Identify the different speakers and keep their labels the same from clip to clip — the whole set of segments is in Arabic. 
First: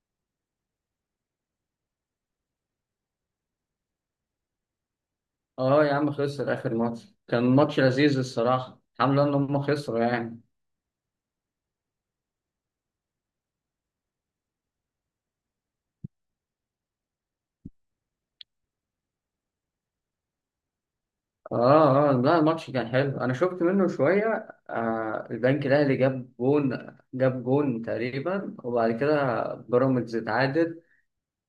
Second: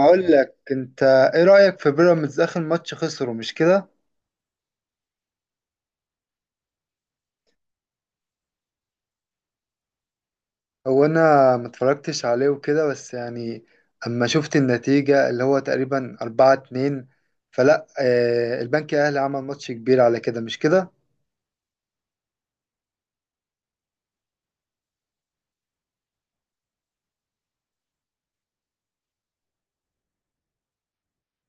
Speaker 1: اقول لك انت ايه رأيك في بيراميدز؟ اخر ماتش خسره، مش كده؟
Speaker 2: اه يا عم، خسر اخر ماتش. كان ماتش لذيذ الصراحه، الحمد لله ان هم خسروا يعني.
Speaker 1: هو انا ما اتفرجتش عليه وكده، بس يعني اما شفت النتيجة اللي هو تقريبا 4-2، فلا البنك الاهلي عمل ماتش كبير على كده، مش كده؟
Speaker 2: اه اه، لا الماتش كان حلو، انا شفت منه شويه. آه، البنك الاهلي جاب جون تقريبا، وبعد كده بيراميدز اتعادل.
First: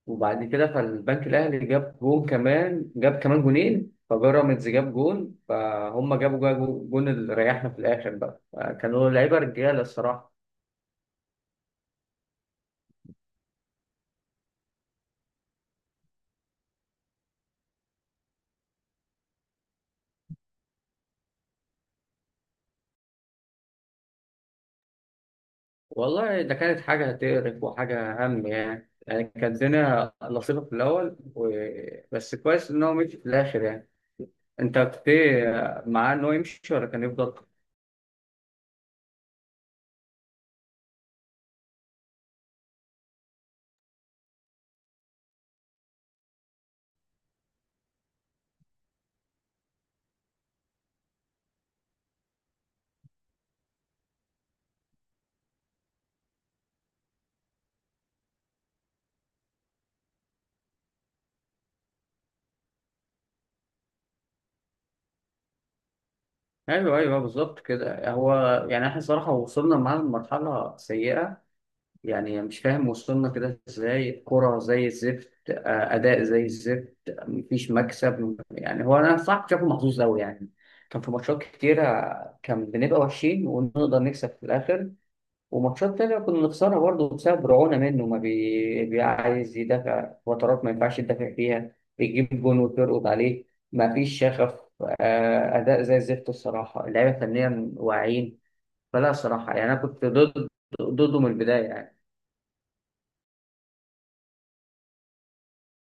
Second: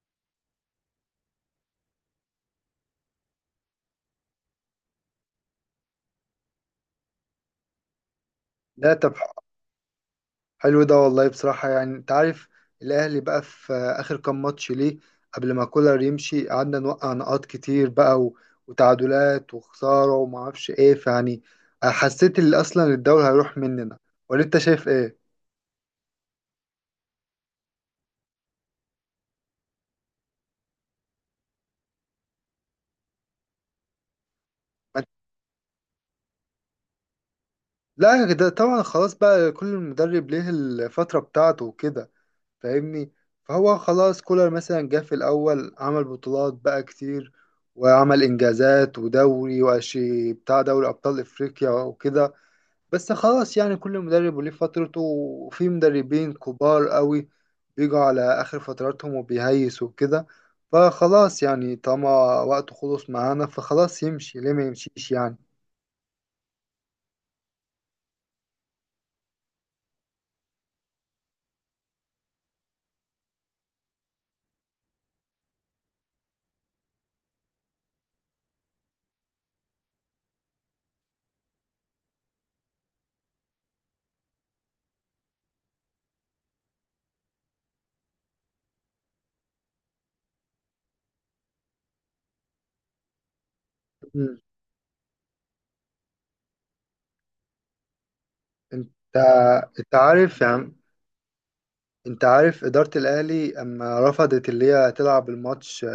Speaker 2: وبعد كده فالبنك الاهلي جاب جون كمان جاب كمان جونين، فبيراميدز جاب جون، فهم جابوا جون اللي ريحنا في الاخر بقى آه،
Speaker 1: لا
Speaker 2: كانوا
Speaker 1: طب،
Speaker 2: لعيبه رجاله الصراحه.
Speaker 1: حلو ده والله بصراحة، يعني انت عارف الاهلي بقى في اخر كام ماتش ليه، قبل ما كولر يمشي قعدنا نوقع نقاط كتير بقى وتعادلات وخسارة وما اعرفش ايه، حسيت اللي اصلا الدوري هيروح مننا، ولا انت شايف ايه؟
Speaker 2: والله ده كانت حاجة تقرف وحاجة هم يعني كانت الدنيا لطيفة في الأول بس كويس إن هو مشي في الآخر يعني. أنت كنت إيه معاه؟ إن هو يمشي ولا كان يفضل؟
Speaker 1: لا ده طبعا، خلاص بقى كل مدرب ليه الفترة بتاعته وكده، فاهمني؟ فهو خلاص كولر مثلا جه في الأول، عمل بطولات بقى كتير وعمل إنجازات ودوري وأشي بتاع دوري أبطال إفريقيا وكده، بس خلاص يعني كل مدرب وليه فترته، وفي مدربين كبار قوي بيجوا على آخر فتراتهم وبيهيسوا وكده، فخلاص يعني طالما وقته خلص معانا فخلاص يمشي، ليه ما يمشيش يعني.
Speaker 2: أيوه أيوه، بالظبط كده هو. يعني إحنا صراحة وصلنا معاه لمرحلة سيئة، يعني مش فاهم وصلنا كده إزاي. كرة زي الزفت آه، أداء زي الزفت، مفيش مكسب يعني. هو أنا صح شايفه محظوظ أوي يعني، كان في ماتشات كتيرة كان بنبقى وحشين ونقدر نكسب في الآخر، وماتشات تانية كنا بنخسرها برضه بسبب رعونة منه. ما بي... بيعايز يدافع فترات ما ينفعش يدافع فيها، بيجيب جون وترقد عليه. ما فيش شغف، آه، أداء زي الزفت الصراحة. اللعيبة فنيا واعيين.
Speaker 1: انت
Speaker 2: فلا صراحة يعني أنا
Speaker 1: انت
Speaker 2: كنت
Speaker 1: عارف يا
Speaker 2: ضد،
Speaker 1: عم،
Speaker 2: ضده من البداية يعني.
Speaker 1: انت عارف إدارة الأهلي أما رفضت اللي هي تلعب الماتش،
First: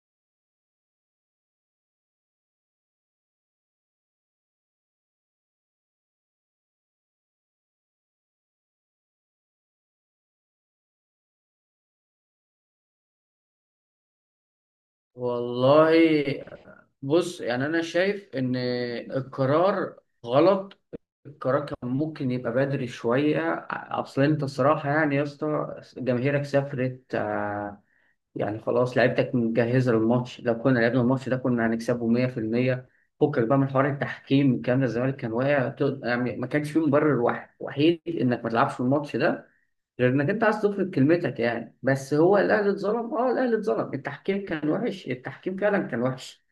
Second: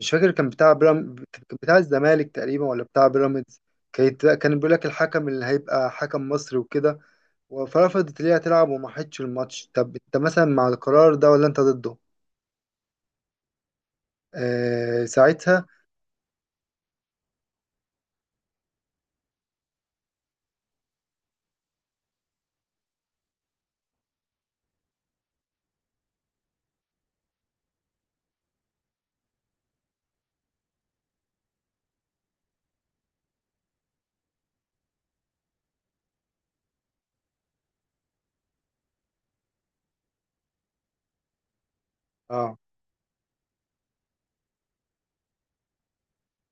Speaker 1: مش فاكر كان بتاع بيرام كان بتاع الزمالك تقريبا ولا بتاع بيراميدز، كان بيقول لك الحكم اللي هيبقى حكم مصري وكده، فرفضت اللي هي تلعب وما حدش الماتش. طب انت مثلا مع القرار ده ولا انت ضده؟ آه ساعتها.
Speaker 2: والله بص، يعني أنا شايف إن القرار غلط. القرار كان ممكن يبقى بدري شوية. أصل أنت صراحة يعني يا اسطى، جماهيرك سافرت، يعني خلاص لعيبتك مجهزة للماتش. لو كنا لعبنا الماتش ده كنا هنكسبه 100%. فكك بقى من حوار التحكيم الكلام ده. الزمالك كان واقع، يعني ما كانش فيه مبرر واحد وحيد انك ما تلعبش في الماتش ده غير انك انت عايز تفرض كلمتك يعني. بس هو
Speaker 1: آه.
Speaker 2: الاهلي اتظلم، اه الاهلي اتظلم، التحكيم كان وحش، التحكيم فعلا كان وحش.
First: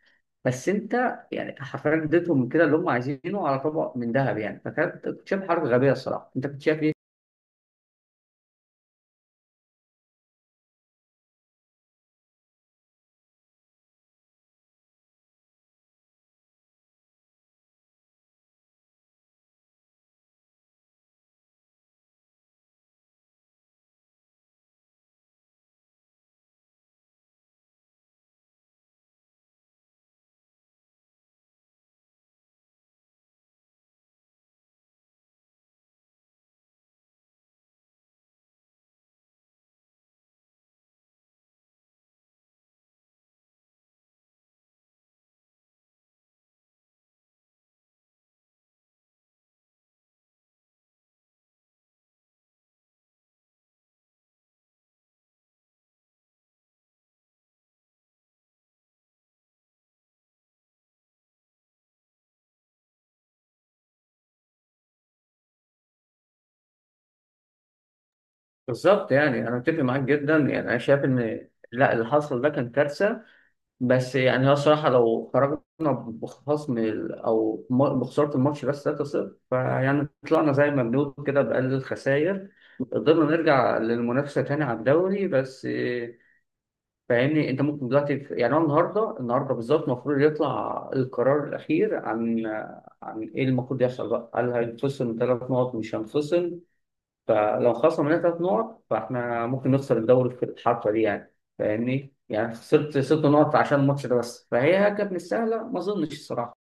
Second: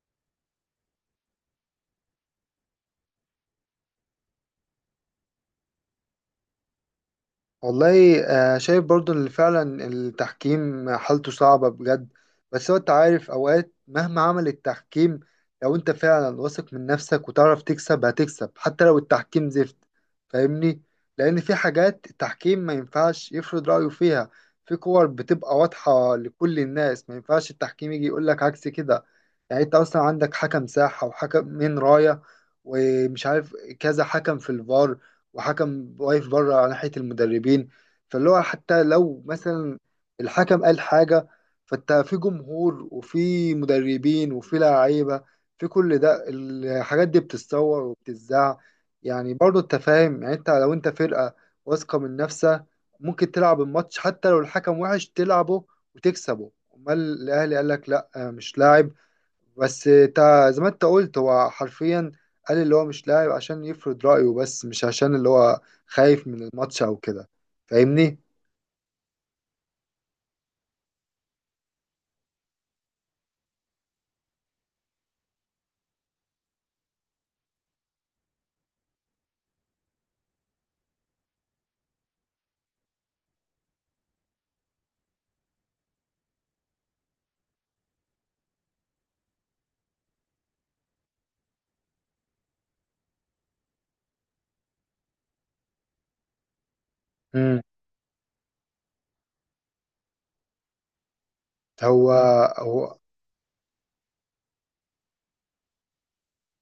Speaker 2: بس انت يعني حرفيا اديتهم من كده اللي هم عايزينه على طبق من ذهب يعني. فكانت كنت شايف حركه غبيه الصراحه. انت كنت شايف ايه؟
Speaker 1: والله آه، شايف برضو ان فعلا التحكيم حالته صعبة بجد، بس هو انت عارف اوقات مهما عمل التحكيم، لو انت فعلا واثق من نفسك وتعرف تكسب هتكسب حتى لو التحكيم زفت، فاهمني؟ لان في حاجات التحكيم ما ينفعش يفرض رأيه فيها، في كور بتبقى واضحة لكل الناس ما ينفعش التحكيم يجي يقول لك عكس كده. يعني انت اصلا عندك حكم ساحة وحكم من راية ومش عارف كذا حكم في الفار، وحكم واقف بره على ناحية المدربين، فاللي هو حتى لو مثلا الحكم قال حاجة، فانت في جمهور وفي مدربين وفي لعيبة، في كل ده الحاجات دي بتتصور وبتتذاع، يعني برضه انت فاهم. يعني انت لو انت فرقة واثقة من نفسها ممكن تلعب الماتش حتى لو الحكم وحش، تلعبه وتكسبه. امال الاهلي قال لك لا مش لاعب بس، تا زي ما انت قلت هو حرفيا قال اللي هو مش لاعب عشان يفرض رأيه، بس مش عشان اللي هو خايف من الماتش او كده، فاهمني؟
Speaker 2: بالظبط يعني انا متفق معاك جدا، يعني انا شايف ان لا اللي حصل ده كان كارثه. بس يعني هو الصراحة لو خرجنا بخصم ال- أو م- بخسارة الماتش بس 3-0، فيعني طلعنا زي ما بنقول كده بأقل الخسائر، قدرنا نرجع للمنافسة تاني على الدوري. بس إيه، فاهمني. أنت ممكن دلوقتي يعني هو النهاردة، النهاردة بالظبط المفروض يطلع القرار الأخير عن إيه المفروض يحصل بقى. هل هينفصل من 3 نقط مش هينفصل؟
Speaker 1: امم،
Speaker 2: فلو خسرنا مننا 3 نقط فاحنا ممكن نخسر الدوري في الحركه دي يعني.
Speaker 1: هو
Speaker 2: فاهمني؟ يعني
Speaker 1: هو
Speaker 2: خسرت 6 نقط عشان الماتش ده بس، فهي كانت مش سهله ما اظنش الصراحه.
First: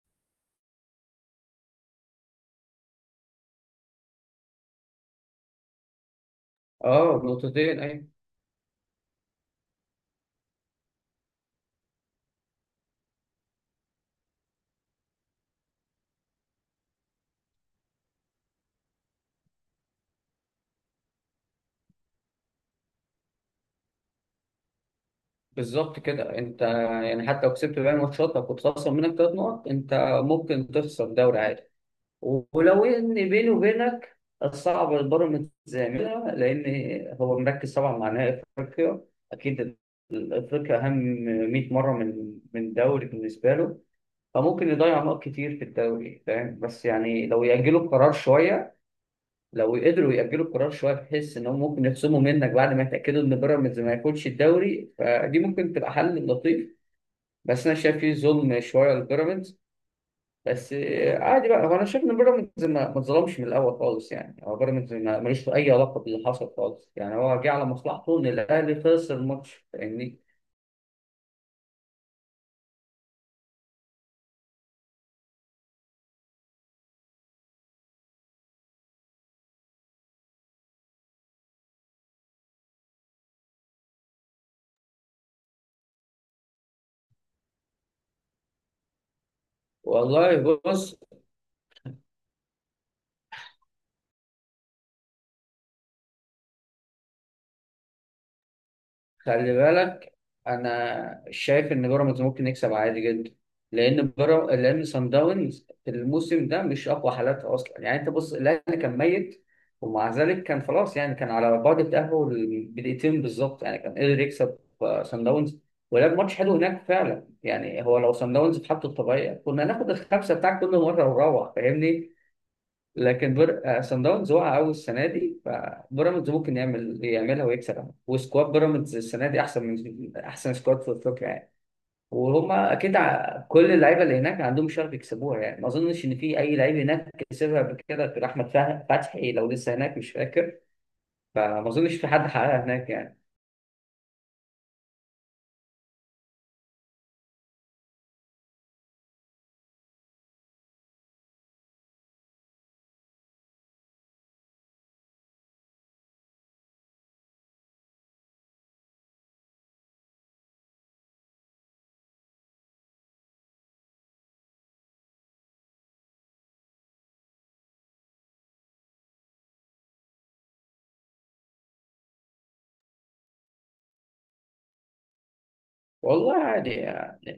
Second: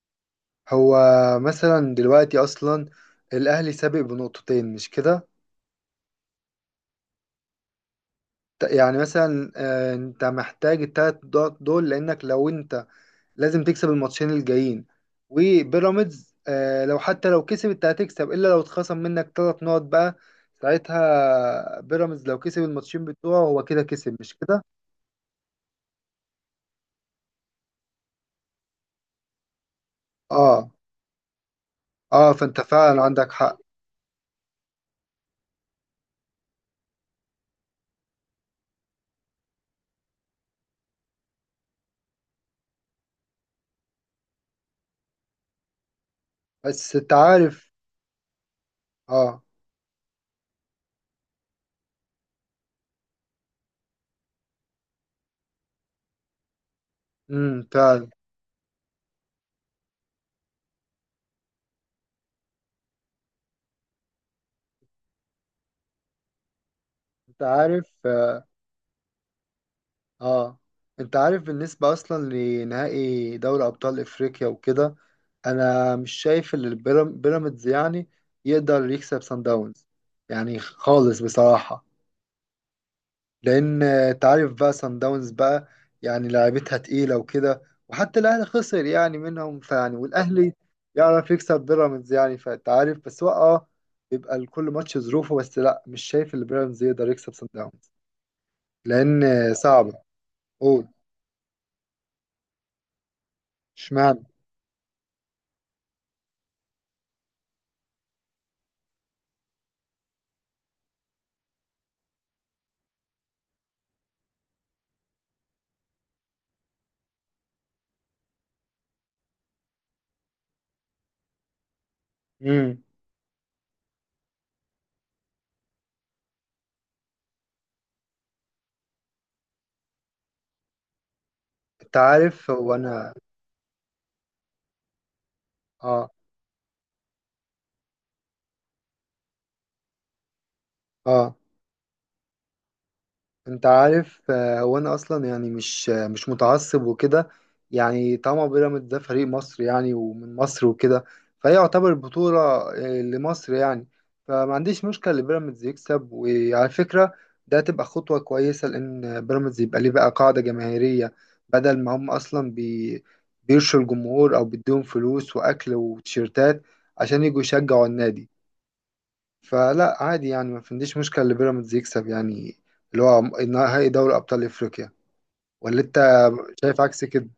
Speaker 1: هو مثلا دلوقتي اصلا الاهلي سابق بـ2 نقطة، مش كده؟
Speaker 2: اه نقطتين اي.
Speaker 1: يعني مثلا آه، انت محتاج ال3 نقط دول، لانك لو انت لازم تكسب الماتشين الجايين، وبيراميدز آه، لو حتى لو كسبت هتكسب الا لو اتخصم منك 3 نقط بقى، ساعتها بيراميدز لو كسب الماتشين بتوعه هو كده كسب، مش كده؟
Speaker 2: بالظبط كده انت، يعني حتى لو كسبت باقي الماتشات لو كنت خسر منك 3 نقط انت ممكن
Speaker 1: اه
Speaker 2: تخسر الدوري عادي.
Speaker 1: اه، فانت
Speaker 2: ولو
Speaker 1: فعلا
Speaker 2: ان
Speaker 1: عندك
Speaker 2: بيني
Speaker 1: حق.
Speaker 2: وبينك، الصعب البيراميدز يعملها، لان هو مركز طبعا مع نهائي افريقيا. اكيد افريقيا اهم 100 مره من دوري بالنسبه له. فممكن يضيع نقط كتير في الدوري فاهم. بس
Speaker 1: بس انت
Speaker 2: يعني لو
Speaker 1: عارف،
Speaker 2: يأجلوا القرار شوية،
Speaker 1: اه.
Speaker 2: لو قدروا يأجلوا القرار شوية بحيث إنهم ممكن يخصموا منك بعد ما يتأكدوا إن بيراميدز ما ياخدش الدوري، فدي ممكن تبقى حل لطيف. بس أنا شايف
Speaker 1: فعلا.
Speaker 2: فيه ظلم شوية لبيراميدز. بس آه، عادي بقى. هو أنا شايف إن بيراميدز ما اتظلمش من الأول خالص يعني. هو بيراميدز ملوش أي علاقة باللي حصل خالص يعني.
Speaker 1: انت
Speaker 2: هو جه على
Speaker 1: عارف
Speaker 2: مصلحته إن
Speaker 1: اه.
Speaker 2: الأهلي خسر الماتش، فاهمني.
Speaker 1: آه، انت عارف بالنسبة اصلا لنهائي دوري ابطال افريقيا وكده، انا مش شايف ان بيراميدز يعني يقدر يكسب سان داونز، يعني خالص بصراحة، لان انت عارف بقى سان داونز بقى يعني لعيبتها تقيله وكده، وحتى الاهلي خسر يعني منهم،
Speaker 2: والله
Speaker 1: والاهلي
Speaker 2: بص،
Speaker 1: يعرف يكسب بيراميدز يعني، فانت عارف، بس هو اه بيبقى لكل ماتش ظروفه، بس لا مش شايف ان بيراميدز يقدر يكسب سان داونز لان آه،
Speaker 2: خلي
Speaker 1: صعبه.
Speaker 2: بالك،
Speaker 1: قول.
Speaker 2: انا شايف ان بيراميدز ممكن يكسب عادي جدا. لان
Speaker 1: اشمعنى.
Speaker 2: بيراميدز، لان سان داونز في الموسم ده مش اقوى حالاتها اصلا يعني. انت بص، الاهلي كان ميت، ومع ذلك كان خلاص يعني، كان على بعد التاهل بدقيقتين بالظبط يعني. كان قدر يكسب آه، سان داونز، ولعب ماتش حلو هناك فعلا يعني. هو لو سان داونز في حالته الطبيعيه كنا ناخد الخمسه بتاعك كل مره ونروح، فاهمني.
Speaker 1: امم.
Speaker 2: لكن سان داونز وقع قوي السنه دي، فبيراميدز ممكن يعملها ويكسبها. وسكواد بيراميدز السنه دي احسن من احسن سكواد في افريقيا يعني.
Speaker 1: انت عارف
Speaker 2: وهم
Speaker 1: هو
Speaker 2: اكيد
Speaker 1: انا
Speaker 2: كل اللعيبه اللي هناك عندهم شغف يكسبوها يعني. ما اظنش
Speaker 1: اه.
Speaker 2: ان في اي لعيب هناك كسبها قبل كده غير احمد فتحي، لو لسه هناك مش فاكر.
Speaker 1: اه
Speaker 2: فما اظنش في حد حققها هناك يعني.
Speaker 1: انت عارف آه، هو انا اصلا يعني مش آه، مش متعصب وكده، يعني طبعا بيراميدز ده فريق مصر، يعني ومن مصر وكده، فهي يعتبر بطولة آه، لمصر يعني، فما عنديش مشكلة لبيراميدز يكسب. وعلى فكرة ده تبقى خطوة كويسة، لان بيراميدز يبقى ليه بقى قاعدة جماهيرية، بدل ما هم اصلا بيرشوا الجمهور او بيديهم فلوس واكل وتيشيرتات عشان يجوا يشجعوا النادي، فلا عادي يعني، ما عنديش مشكلة اللي بيراميدز يكسب يعني اللي هو نهائي دوري أبطال أفريقيا، ولا أنت
Speaker 2: والله عادي
Speaker 1: شايف عكس
Speaker 2: يعني.
Speaker 1: كده؟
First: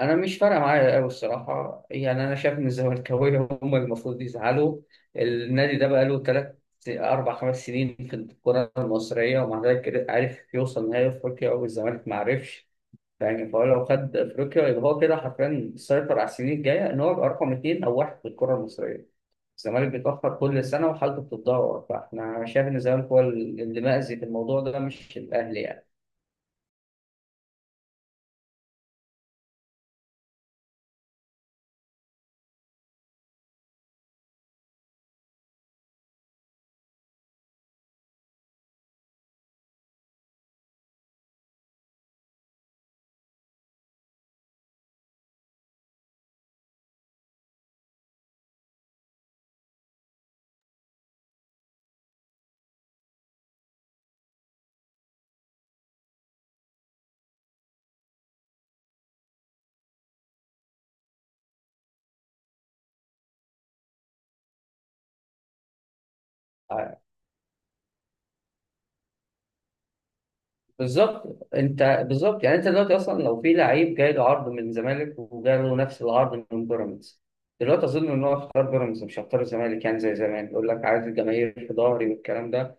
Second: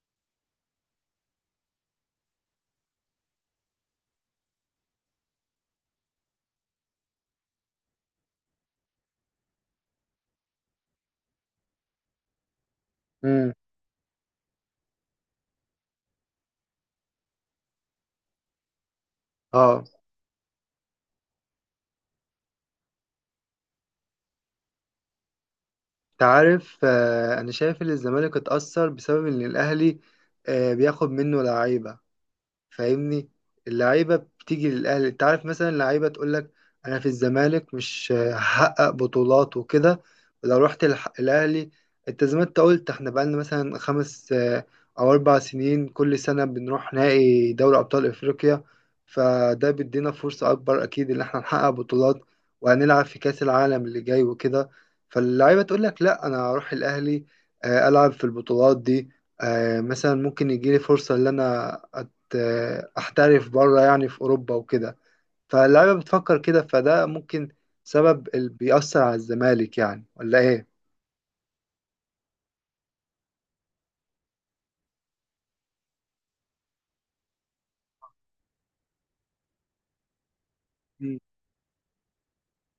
Speaker 2: انا مش فارقه معايا قوي الصراحه يعني. انا شايف ان الزملكاويه هم المفروض يزعلوا. النادي ده بقاله ثلاث، اربع، خمس سنين في الكره المصريه ومع ذلك عرف يوصل نهائي افريقيا والزمالك ما عرفش يعني.
Speaker 1: امم.
Speaker 2: فهو لو خد افريقيا يبقى هو كده حرفيا سيطر على السنين الجايه، ان هو يبقى رقم اثنين او واحد في الكره المصريه.
Speaker 1: اه
Speaker 2: الزمالك بيتاخر كل سنه وحالته بتتدهور. فاحنا شايف ان الزمالك هو اللي مأذي في الموضوع ده مش الاهلي يعني.
Speaker 1: انت عارف آه، انا شايف ان الزمالك اتأثر بسبب ان الاهلي آه، بياخد منه لعيبة، فاهمني؟ اللعيبه بتيجي للاهلي، انت عارف مثلا اللعيبه تقول لك انا في الزمالك مش هحقق بطولات وكده، ولو رحت الاهلي، انت زي ما انت قلت احنا بقالنا مثلا 5 آه، او 4 سنين كل سنه بنروح نهائي دوري ابطال افريقيا، فده بيدينا فرصه اكبر اكيد ان احنا نحقق بطولات، وهنلعب في كاس العالم اللي جاي وكده، فاللعيبه تقول لك لا انا هروح الاهلي آه، العب في البطولات دي، آه، مثلا ممكن يجيلي فرصه ان انا آه، احترف بره يعني في اوروبا وكده، فاللعيبه بتفكر كده، فده ممكن سبب اللي بيأثر على الزمالك يعني، ولا ايه؟
Speaker 2: بالظبط انت بالظبط يعني. انت دلوقتي اصلا لو في لعيب جاي له عرض من الزمالك وجاي له نفس العرض من بيراميدز، دلوقتي اظن ان هو اختار بيراميدز، مش هيختار الزمالك يعني زي زمان يقول لك عايز
Speaker 1: مم.
Speaker 2: الجماهير في ظهري والكلام ده.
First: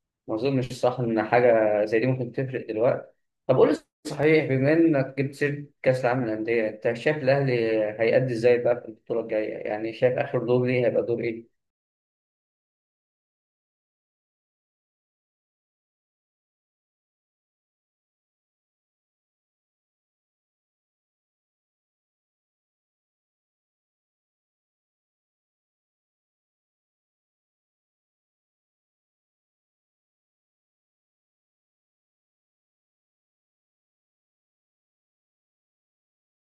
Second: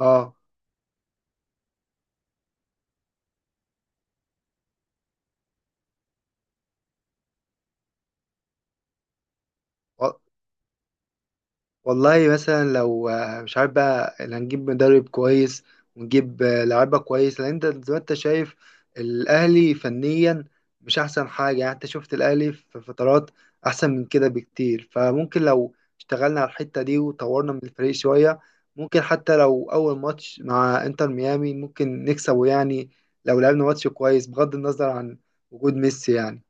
Speaker 1: اه
Speaker 2: ما اظنش صح ان حاجه زي دي ممكن تفرق دلوقتي. طب قول لي صحيح، بما انك جبت سيره كاس العالم للانديه، انت شايف الاهلي هيأدي ازاي بقى في البطوله الجايه؟ يعني شايف اخر دور ليه هيبقى دور ايه؟
Speaker 1: والله مثلا لو آه، مش عارف بقى اللي هنجيب مدرب كويس ونجيب آه، لعيبه كويس، لان انت زي ما انت شايف الاهلي فنيا مش احسن حاجه، يعني انت شفت الاهلي في فترات احسن من كده بكتير، فممكن لو اشتغلنا على الحته دي وطورنا من الفريق شويه، ممكن حتى لو اول ماتش مع انتر ميامي ممكن نكسبه، يعني لو لعبنا ماتش كويس بغض النظر عن وجود ميسي يعني.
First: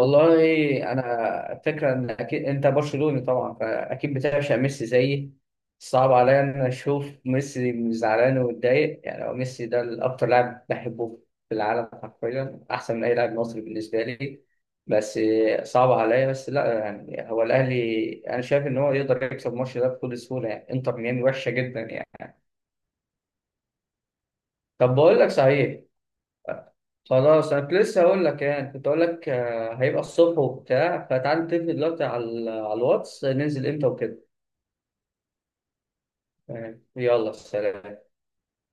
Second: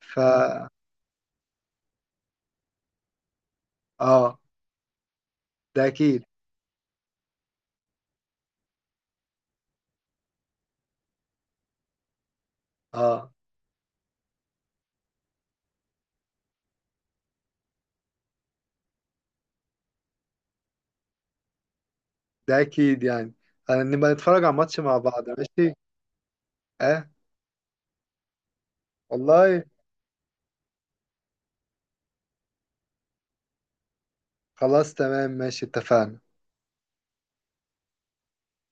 Speaker 1: ف
Speaker 2: انا فكره ان اكيد انت برشلوني طبعا، فاكيد
Speaker 1: اه
Speaker 2: بتعشق ميسي زيي.
Speaker 1: ده
Speaker 2: صعب
Speaker 1: اكيد
Speaker 2: عليا ان اشوف ميسي زعلان ومتضايق يعني. هو ميسي ده الاكتر لاعب بحبه في العالم، حرفيا احسن من اي
Speaker 1: اه
Speaker 2: لاعب مصري بالنسبه لي. بس صعب عليا. بس لا يعني هو الاهلي انا شايف ان هو يقدر يكسب الماتش ده بكل سهوله يعني. انتر ميامي وحشه جدا يعني.
Speaker 1: ده اكيد يعني، هنبقى نتفرج على الماتش
Speaker 2: طب
Speaker 1: مع
Speaker 2: بقول
Speaker 1: بعض
Speaker 2: لك
Speaker 1: ماشي.
Speaker 2: صحيح،
Speaker 1: اه
Speaker 2: خلاص انا كنت لسه هقول لك يعني، كنت هقول لك
Speaker 1: والله،
Speaker 2: آه، هيبقى الصبح وبتاع، فتعال نتفق دلوقتي على الواتس ننزل امتى وكده.
Speaker 1: خلاص تمام ماشي، اتفقنا.
Speaker 2: يعني يلا سلام.